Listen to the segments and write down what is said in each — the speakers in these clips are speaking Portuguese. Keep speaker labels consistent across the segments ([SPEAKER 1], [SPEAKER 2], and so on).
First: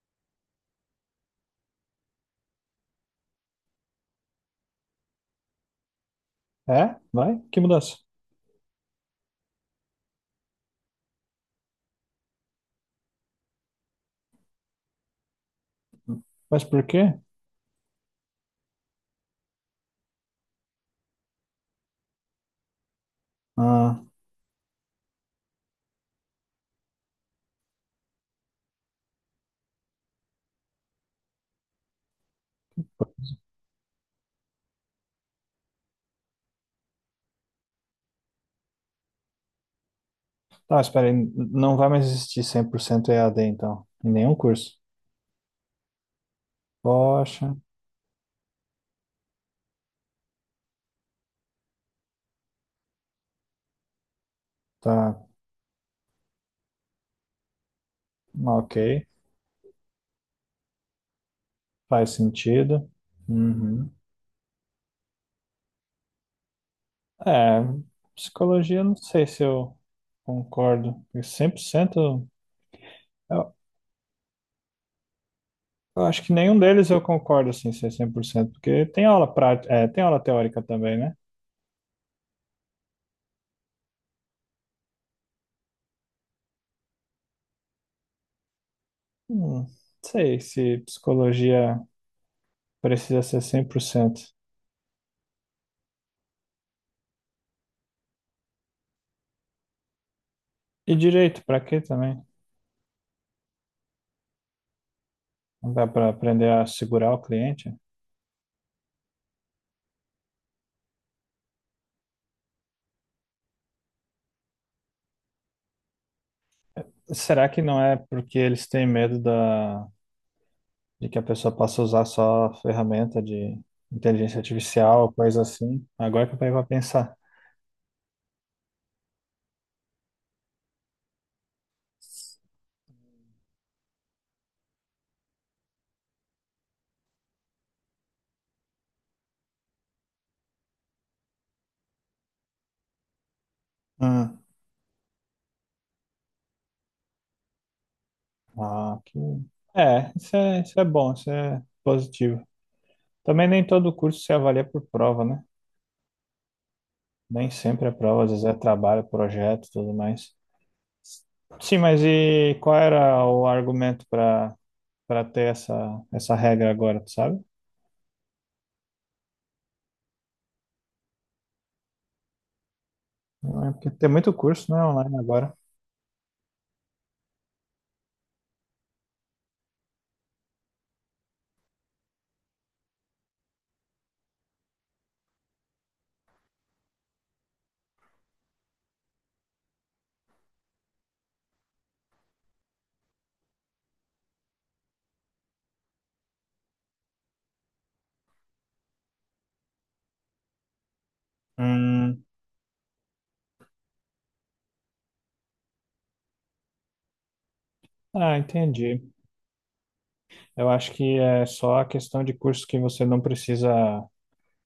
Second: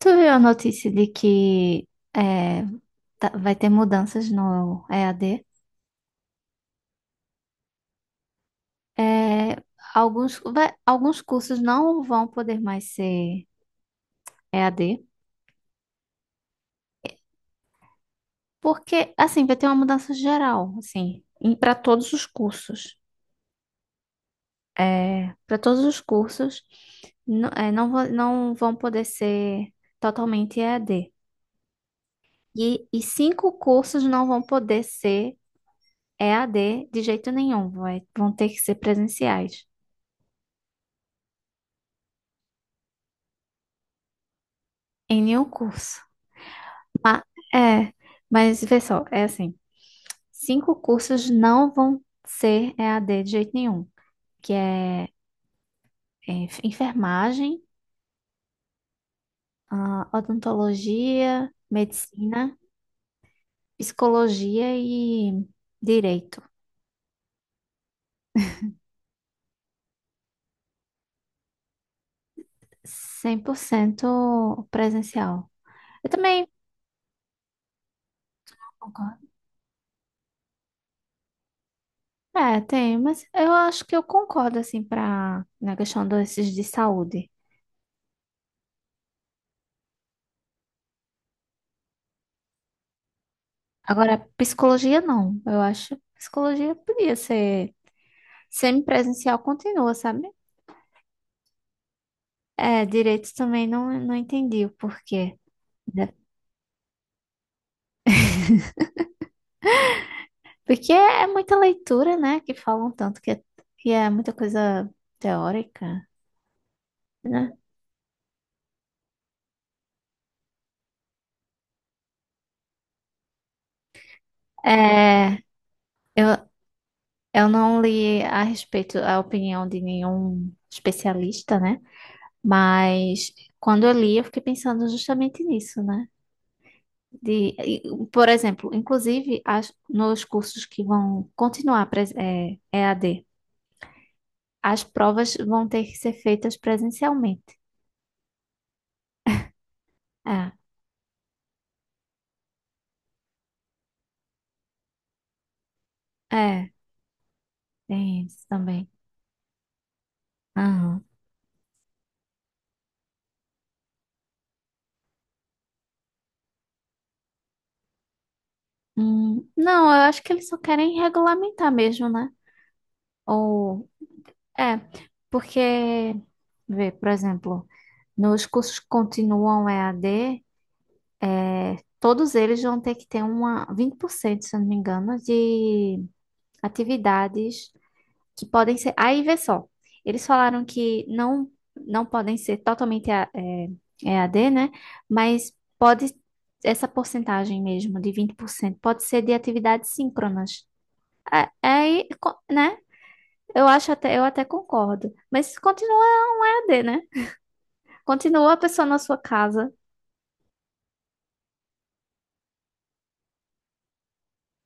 [SPEAKER 1] Tu viu a notícia de que é, vai ter mudanças no EAD?
[SPEAKER 2] É? Vai? Que mudança?
[SPEAKER 1] É, alguns, alguns cursos não vão poder mais ser EAD,
[SPEAKER 2] Mas por quê?
[SPEAKER 1] porque assim vai ter uma mudança geral, assim, para todos os cursos.
[SPEAKER 2] Ah,
[SPEAKER 1] Para todos os cursos não, não, não vão poder ser totalmente EAD. E cinco cursos não vão poder ser EAD de jeito nenhum, vão ter que ser presenciais.
[SPEAKER 2] tá, espera aí. Não vai mais existir 100% EAD, então. Em nenhum curso.
[SPEAKER 1] Em nenhum curso. Ma-
[SPEAKER 2] Poxa,
[SPEAKER 1] é, mas vê só, é assim, cinco cursos não vão ser EAD de jeito nenhum, que é,
[SPEAKER 2] tá.
[SPEAKER 1] enfermagem,
[SPEAKER 2] Ah, ok.
[SPEAKER 1] ah, odontologia,
[SPEAKER 2] Faz
[SPEAKER 1] medicina,
[SPEAKER 2] sentido. Uhum.
[SPEAKER 1] psicologia e direito.
[SPEAKER 2] É, psicologia, não sei se eu concordo. Porque 100%,
[SPEAKER 1] cem
[SPEAKER 2] eu,
[SPEAKER 1] por cento presencial.
[SPEAKER 2] eu
[SPEAKER 1] Eu
[SPEAKER 2] acho que
[SPEAKER 1] também
[SPEAKER 2] nenhum deles eu concordo, assim, ser 100%, porque tem
[SPEAKER 1] concordo.
[SPEAKER 2] aula prática, é, tem aula teórica também, né?
[SPEAKER 1] É, tem, mas eu acho que eu concordo, assim, pra, na questão desses de saúde.
[SPEAKER 2] Não sei se psicologia precisa ser cem por
[SPEAKER 1] Agora,
[SPEAKER 2] cento.
[SPEAKER 1] psicologia não, eu acho. Que psicologia podia ser semipresencial, continua, sabe?
[SPEAKER 2] E direito, pra quê também?
[SPEAKER 1] É, direito também não, não entendi o porquê,
[SPEAKER 2] Não dá para
[SPEAKER 1] né?
[SPEAKER 2] aprender a segurar o cliente?
[SPEAKER 1] Porque é muita leitura, né? Que falam tanto que é muita coisa teórica,
[SPEAKER 2] Será
[SPEAKER 1] né?
[SPEAKER 2] que não é porque eles têm medo da, de que a pessoa possa usar só ferramenta de inteligência artificial,
[SPEAKER 1] É,
[SPEAKER 2] coisa assim?
[SPEAKER 1] eu,
[SPEAKER 2] Agora que eu parei para pensar.
[SPEAKER 1] eu não li a respeito a opinião de nenhum especialista, né? Mas quando eu li, eu fiquei pensando justamente nisso, né? De, e, por exemplo, inclusive as, nos cursos que vão continuar E a d.
[SPEAKER 2] Hum.
[SPEAKER 1] As provas vão ter que ser feitas presencialmente.
[SPEAKER 2] Ah, que... É, isso
[SPEAKER 1] É,
[SPEAKER 2] é, isso é bom, isso é positivo. Também nem todo curso se avalia por prova, né?
[SPEAKER 1] é,
[SPEAKER 2] Nem sempre é prova,
[SPEAKER 1] tem
[SPEAKER 2] às
[SPEAKER 1] isso
[SPEAKER 2] vezes é
[SPEAKER 1] também.
[SPEAKER 2] trabalho, projeto, e tudo mais.
[SPEAKER 1] Aham.
[SPEAKER 2] Sim, mas e qual era o argumento para ter essa regra agora, tu sabe?
[SPEAKER 1] Não, eu acho que eles só querem regulamentar mesmo, né?
[SPEAKER 2] É
[SPEAKER 1] Ou,
[SPEAKER 2] porque tem muito curso,
[SPEAKER 1] é,
[SPEAKER 2] né, online agora.
[SPEAKER 1] porque, vê, por exemplo, nos cursos que continuam EAD, é, todos eles vão ter que ter uma 20%, se eu não me engano, de atividades que podem ser. Aí vê só, eles falaram que não, não podem ser totalmente EAD, né? Mas pode, essa porcentagem mesmo, de 20% pode ser de atividades síncronas.
[SPEAKER 2] Hum,
[SPEAKER 1] Né? Eu acho até, eu até concordo. Mas continua EAD, né?
[SPEAKER 2] ah,
[SPEAKER 1] Continua a pessoa na
[SPEAKER 2] entendi.
[SPEAKER 1] sua casa.
[SPEAKER 2] Eu acho que é só a questão de curso que você não precisa,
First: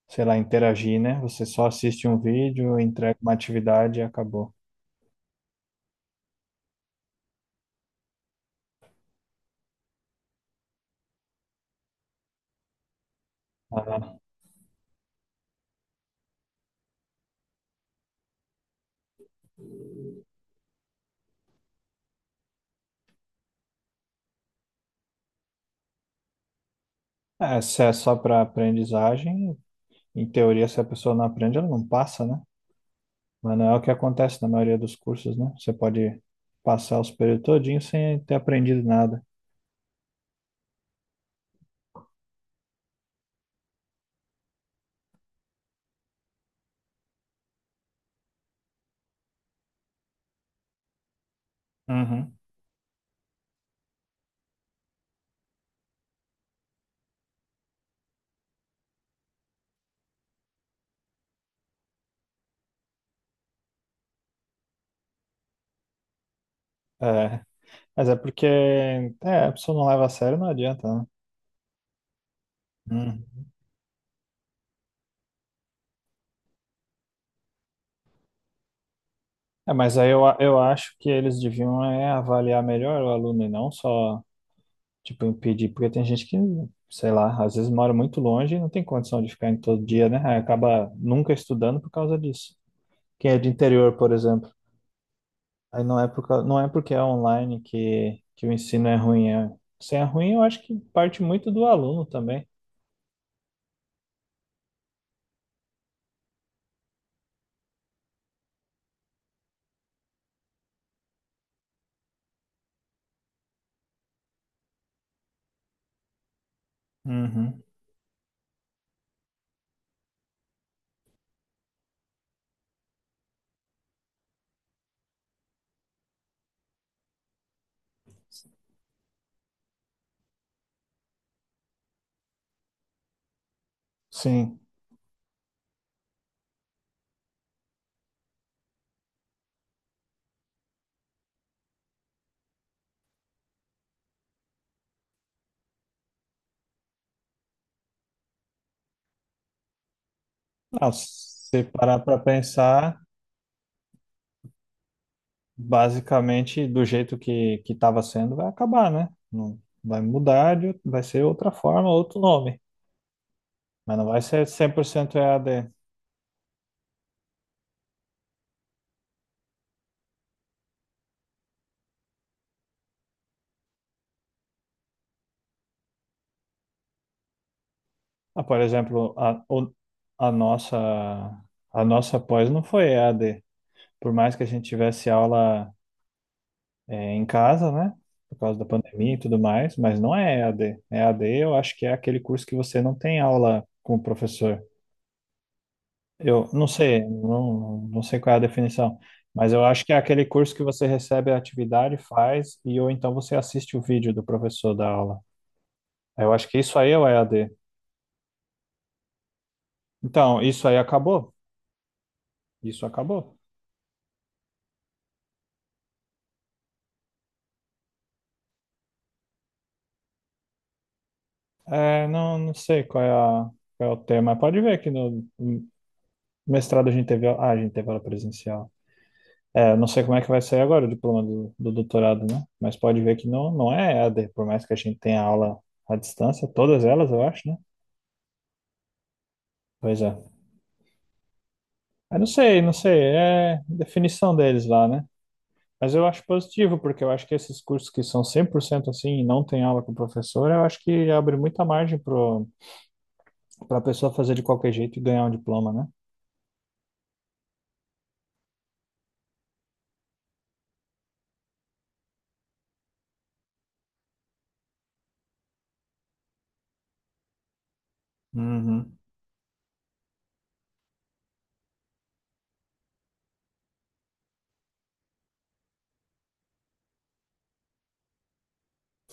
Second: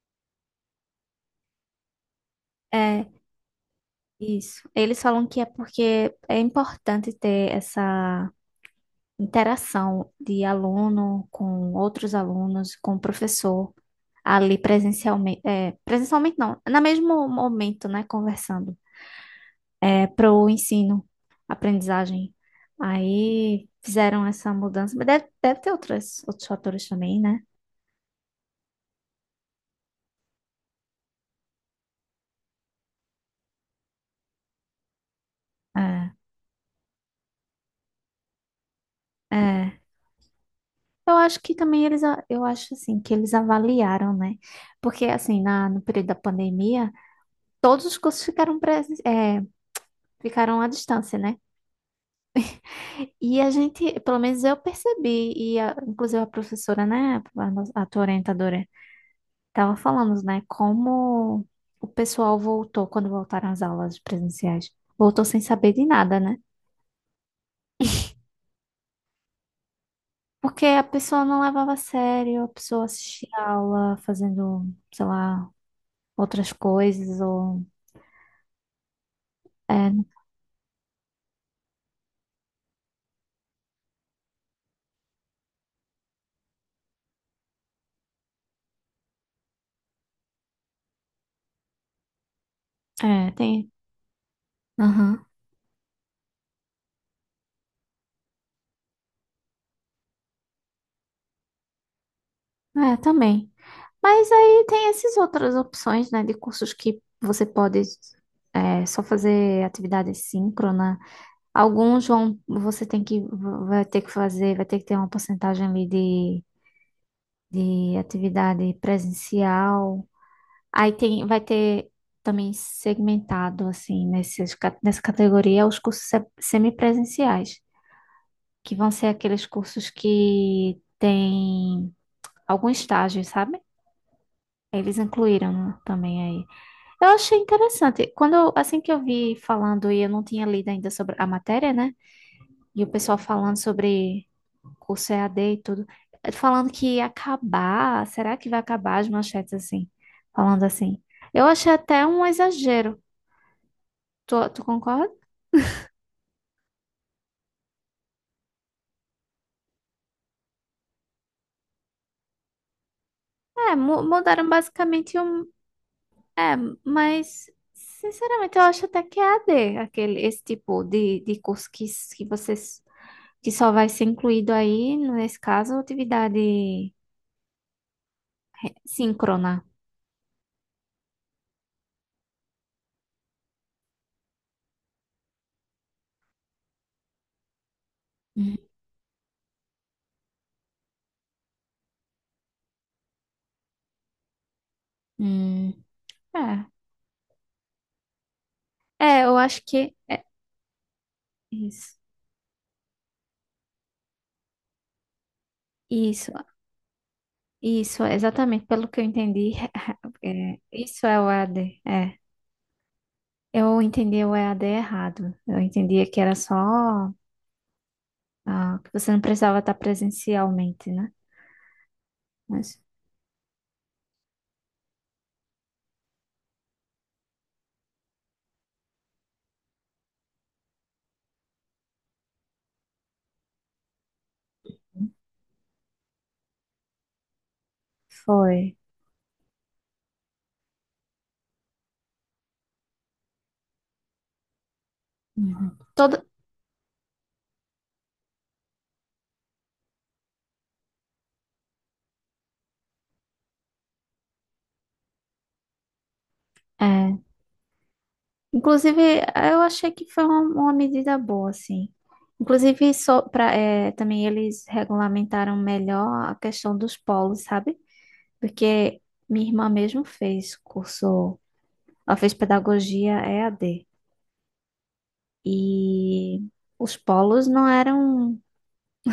[SPEAKER 2] sei lá, interagir, né? Você só assiste um vídeo,
[SPEAKER 1] É,
[SPEAKER 2] entrega uma atividade e acabou.
[SPEAKER 1] isso. Eles falam que é porque é importante ter essa interação de aluno com outros alunos, com o professor, ali presencialmente, é, presencialmente não, no mesmo momento, né, conversando, é, para o ensino, aprendizagem. Aí fizeram essa mudança, mas deve ter outras, outros fatores também, né?
[SPEAKER 2] Ah, é, se é só para aprendizagem, em teoria, se a pessoa não aprende, ela não passa, né? Mas não é o que acontece na maioria dos cursos, né? Você pode passar os períodos todinhos sem ter aprendido nada.
[SPEAKER 1] É, é. Eu acho que também eu acho assim, que eles avaliaram, né? Porque assim, na, no período da pandemia, todos os cursos ficaram, ficaram à distância, né?
[SPEAKER 2] Uhum.
[SPEAKER 1] E a gente, pelo menos eu percebi, e inclusive a professora, né, a tua orientadora, tava falando, né, como o pessoal voltou, quando voltaram as aulas presenciais, voltou sem saber de nada, né?
[SPEAKER 2] É, mas é porque é, a pessoa não leva a sério, não
[SPEAKER 1] Porque a
[SPEAKER 2] adianta, né?
[SPEAKER 1] pessoa não levava a sério, a pessoa
[SPEAKER 2] Uhum.
[SPEAKER 1] assistia a aula fazendo, sei lá, outras coisas, ou...
[SPEAKER 2] É,
[SPEAKER 1] É,
[SPEAKER 2] mas aí eu acho que eles deviam avaliar melhor o aluno e não só, tipo, impedir, porque tem gente que, sei lá, às vezes mora muito longe e não tem condição de ficar em todo dia, né? Aí acaba nunca estudando por causa disso. Quem é de
[SPEAKER 1] tem...
[SPEAKER 2] interior, por exemplo,
[SPEAKER 1] Aham.
[SPEAKER 2] aí não é porque é online que o ensino é ruim. É, se é ruim, eu acho que parte muito do aluno também.
[SPEAKER 1] É, também. Mas aí tem essas outras opções, né, de cursos que você pode é, só fazer atividade síncrona. Alguns vão, você tem que, vai ter que fazer, vai ter que ter uma porcentagem ali
[SPEAKER 2] Uhum.
[SPEAKER 1] de atividade presencial. Aí tem, vai ter também segmentado, assim, nesses, nessa categoria, os cursos semipresenciais, que vão ser aqueles cursos que tem algum estágio, sabe?
[SPEAKER 2] Sim.
[SPEAKER 1] Eles incluíram, né, também aí. Eu achei interessante. Quando, assim que eu vi falando, e eu não tinha lido ainda sobre a matéria, né? E o pessoal falando sobre curso EAD e tudo, eh, falando que ia acabar, será que vai acabar as manchetes assim? Falando
[SPEAKER 2] Não,
[SPEAKER 1] assim. Eu
[SPEAKER 2] se
[SPEAKER 1] achei
[SPEAKER 2] parar
[SPEAKER 1] até
[SPEAKER 2] para
[SPEAKER 1] um exagero.
[SPEAKER 2] pensar.
[SPEAKER 1] Tu concorda?
[SPEAKER 2] Basicamente do jeito que estava sendo vai acabar, né? Não vai mudar, vai ser outra forma, outro nome,
[SPEAKER 1] É,
[SPEAKER 2] mas não vai ser
[SPEAKER 1] mudaram
[SPEAKER 2] 100%
[SPEAKER 1] basicamente
[SPEAKER 2] E a
[SPEAKER 1] um.
[SPEAKER 2] d
[SPEAKER 1] É, mas, sinceramente, eu acho até que é EAD, aquele, esse tipo de curso que, que vocês, que só vai ser incluído aí, nesse caso, atividade
[SPEAKER 2] Ah, por exemplo,
[SPEAKER 1] síncrona.
[SPEAKER 2] a nossa a nossa pós não foi EAD, por mais que a gente tivesse aula em casa, né? Por
[SPEAKER 1] Hum,
[SPEAKER 2] causa da pandemia e tudo mais, mas não é EAD. EAD eu acho que é aquele curso que você não tem aula com o professor.
[SPEAKER 1] hum,
[SPEAKER 2] Eu
[SPEAKER 1] é.
[SPEAKER 2] não sei, não sei qual é a definição,
[SPEAKER 1] É, eu
[SPEAKER 2] mas
[SPEAKER 1] acho
[SPEAKER 2] eu acho que
[SPEAKER 1] que
[SPEAKER 2] é
[SPEAKER 1] é
[SPEAKER 2] aquele curso que você recebe a
[SPEAKER 1] isso.
[SPEAKER 2] atividade, faz, e ou então você assiste o vídeo do professor da aula.
[SPEAKER 1] Isso,
[SPEAKER 2] Eu acho que isso aí é o EAD.
[SPEAKER 1] isso, exatamente, pelo que eu entendi,
[SPEAKER 2] Então,
[SPEAKER 1] é,
[SPEAKER 2] isso aí
[SPEAKER 1] isso é o
[SPEAKER 2] acabou?
[SPEAKER 1] EAD, é.
[SPEAKER 2] Isso acabou.
[SPEAKER 1] Eu entendi o EAD errado. Eu entendia que era só, ah, que você não precisava estar presencialmente, né?
[SPEAKER 2] É, não, não
[SPEAKER 1] Mas
[SPEAKER 2] sei qual é o tema. Pode ver que no mestrado a gente teve aula presencial. É, não sei como é que vai sair agora o diploma do doutorado, né? Mas pode ver que não é EAD, por mais que a gente tenha aula à distância, todas elas, eu acho, né?
[SPEAKER 1] foi.
[SPEAKER 2] Pois é. Eu não sei, é definição deles lá, né?
[SPEAKER 1] Uhum.
[SPEAKER 2] Mas eu
[SPEAKER 1] Todo,
[SPEAKER 2] acho positivo, porque eu acho que esses cursos que são 100% assim e não tem aula com o professor, eu acho que abre muita margem para a pessoa fazer de qualquer jeito e ganhar um diploma, né?
[SPEAKER 1] é. Inclusive, eu achei que foi uma medida boa, assim. Inclusive, só pra, é, também eles regulamentaram melhor a questão dos polos, sabe?
[SPEAKER 2] Uhum.
[SPEAKER 1] Porque minha irmã mesmo fez curso, ela fez pedagogia EAD. E os polos não eram,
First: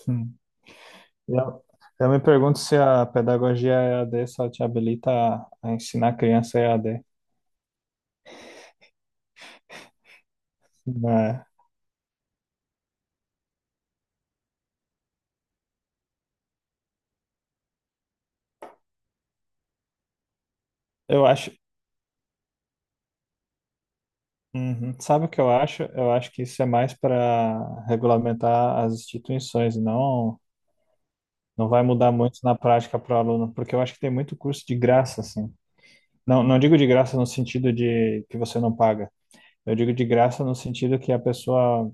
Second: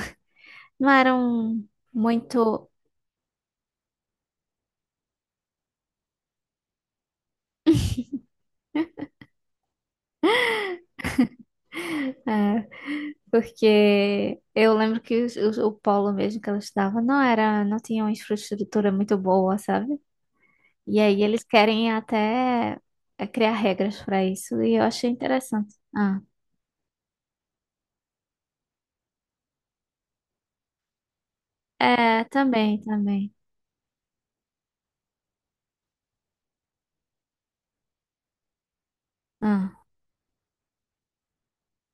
[SPEAKER 2] Hum.
[SPEAKER 1] não
[SPEAKER 2] E
[SPEAKER 1] eram
[SPEAKER 2] Eu, eu me pergunto
[SPEAKER 1] muito.
[SPEAKER 2] se a pedagogia E a EAD só te habilita a, ensinar a criança EAD, né?
[SPEAKER 1] É, porque eu lembro que o polo mesmo que ela estudava não era, não tinha uma infraestrutura muito boa, sabe? E aí
[SPEAKER 2] Eu
[SPEAKER 1] eles
[SPEAKER 2] acho,
[SPEAKER 1] querem até é, criar regras para isso, e eu
[SPEAKER 2] uhum.
[SPEAKER 1] achei
[SPEAKER 2] Sabe o que eu
[SPEAKER 1] interessante.
[SPEAKER 2] acho? Eu
[SPEAKER 1] Ah,
[SPEAKER 2] acho que isso é mais para regulamentar as instituições. Não vai mudar
[SPEAKER 1] é,
[SPEAKER 2] muito na
[SPEAKER 1] também,
[SPEAKER 2] prática para o
[SPEAKER 1] também.
[SPEAKER 2] aluno, porque eu acho que tem muito curso de graça, assim. Não, não digo de graça no sentido de que você não paga. Eu
[SPEAKER 1] Ah,
[SPEAKER 2] digo de graça no sentido que a pessoa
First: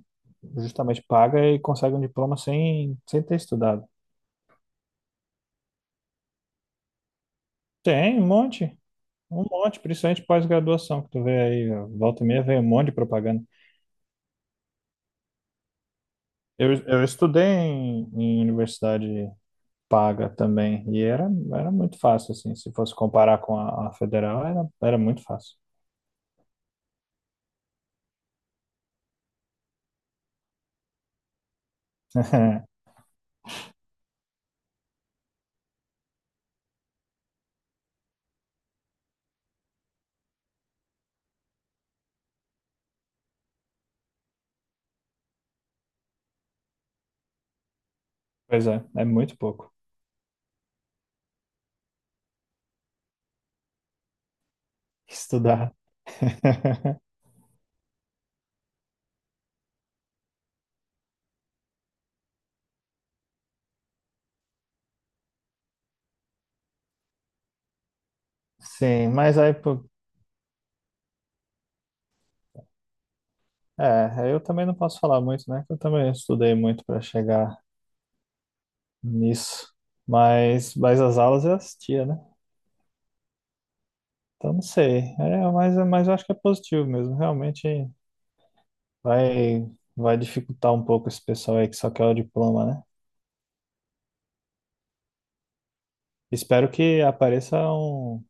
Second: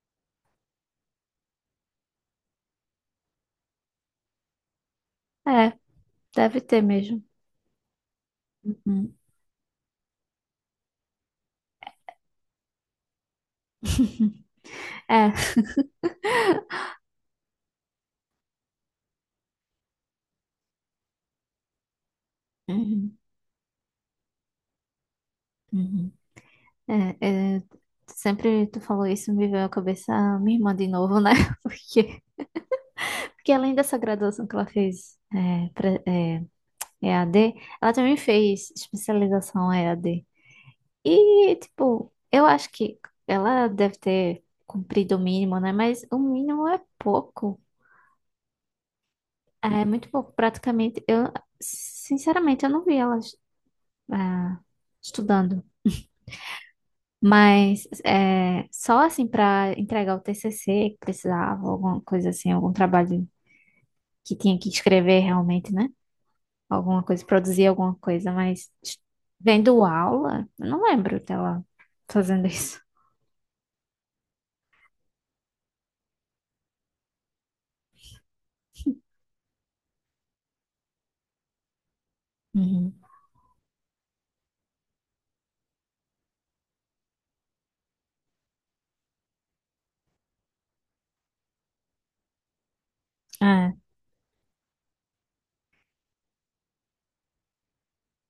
[SPEAKER 2] justamente paga e consegue um diploma sem ter estudado.
[SPEAKER 1] é, deve ter mesmo.
[SPEAKER 2] Tem
[SPEAKER 1] Uhum.
[SPEAKER 2] um monte, principalmente pós-graduação, que tu vê aí, ó, volta e meia vem um monte de propaganda.
[SPEAKER 1] É.
[SPEAKER 2] Eu estudei em universidade paga também, e era muito fácil, assim, se fosse
[SPEAKER 1] Uhum,
[SPEAKER 2] comparar com a federal, era muito fácil.
[SPEAKER 1] uhum. É, é, sempre tu falou isso, me veio à cabeça a minha irmã de novo, né? Porque, porque além dessa graduação que ela fez EAD, ela também fez especialização EAD. E, tipo, eu acho que ela deve ter cumprido o mínimo, né? Mas o mínimo é pouco.
[SPEAKER 2] Pois é, é muito pouco
[SPEAKER 1] É muito pouco, praticamente. Sinceramente, eu não vi ela, ah, estudando.
[SPEAKER 2] estudar.
[SPEAKER 1] Mas é, só assim para entregar o TCC que precisava, alguma coisa assim, algum trabalho que tinha que escrever realmente, né? Alguma coisa, produzir alguma coisa, mas
[SPEAKER 2] Sim, mas aí,
[SPEAKER 1] vendo
[SPEAKER 2] pô,
[SPEAKER 1] aula, eu não lembro dela fazendo isso.
[SPEAKER 2] eu também não posso falar muito, né? Que eu também estudei muito para chegar nisso, mas as aulas eu assistia, né?
[SPEAKER 1] Uhum.
[SPEAKER 2] Então não sei, mas eu acho que é positivo mesmo, realmente vai, vai dificultar um pouco esse pessoal aí que só quer o diploma, né?
[SPEAKER 1] É.
[SPEAKER 2] Espero que apareçam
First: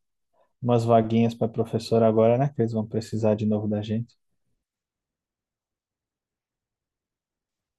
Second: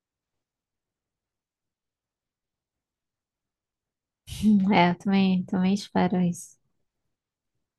[SPEAKER 2] umas vaguinhas para professor agora, né? Que eles vão precisar de novo da gente.
[SPEAKER 1] É, eu também, também espero isso.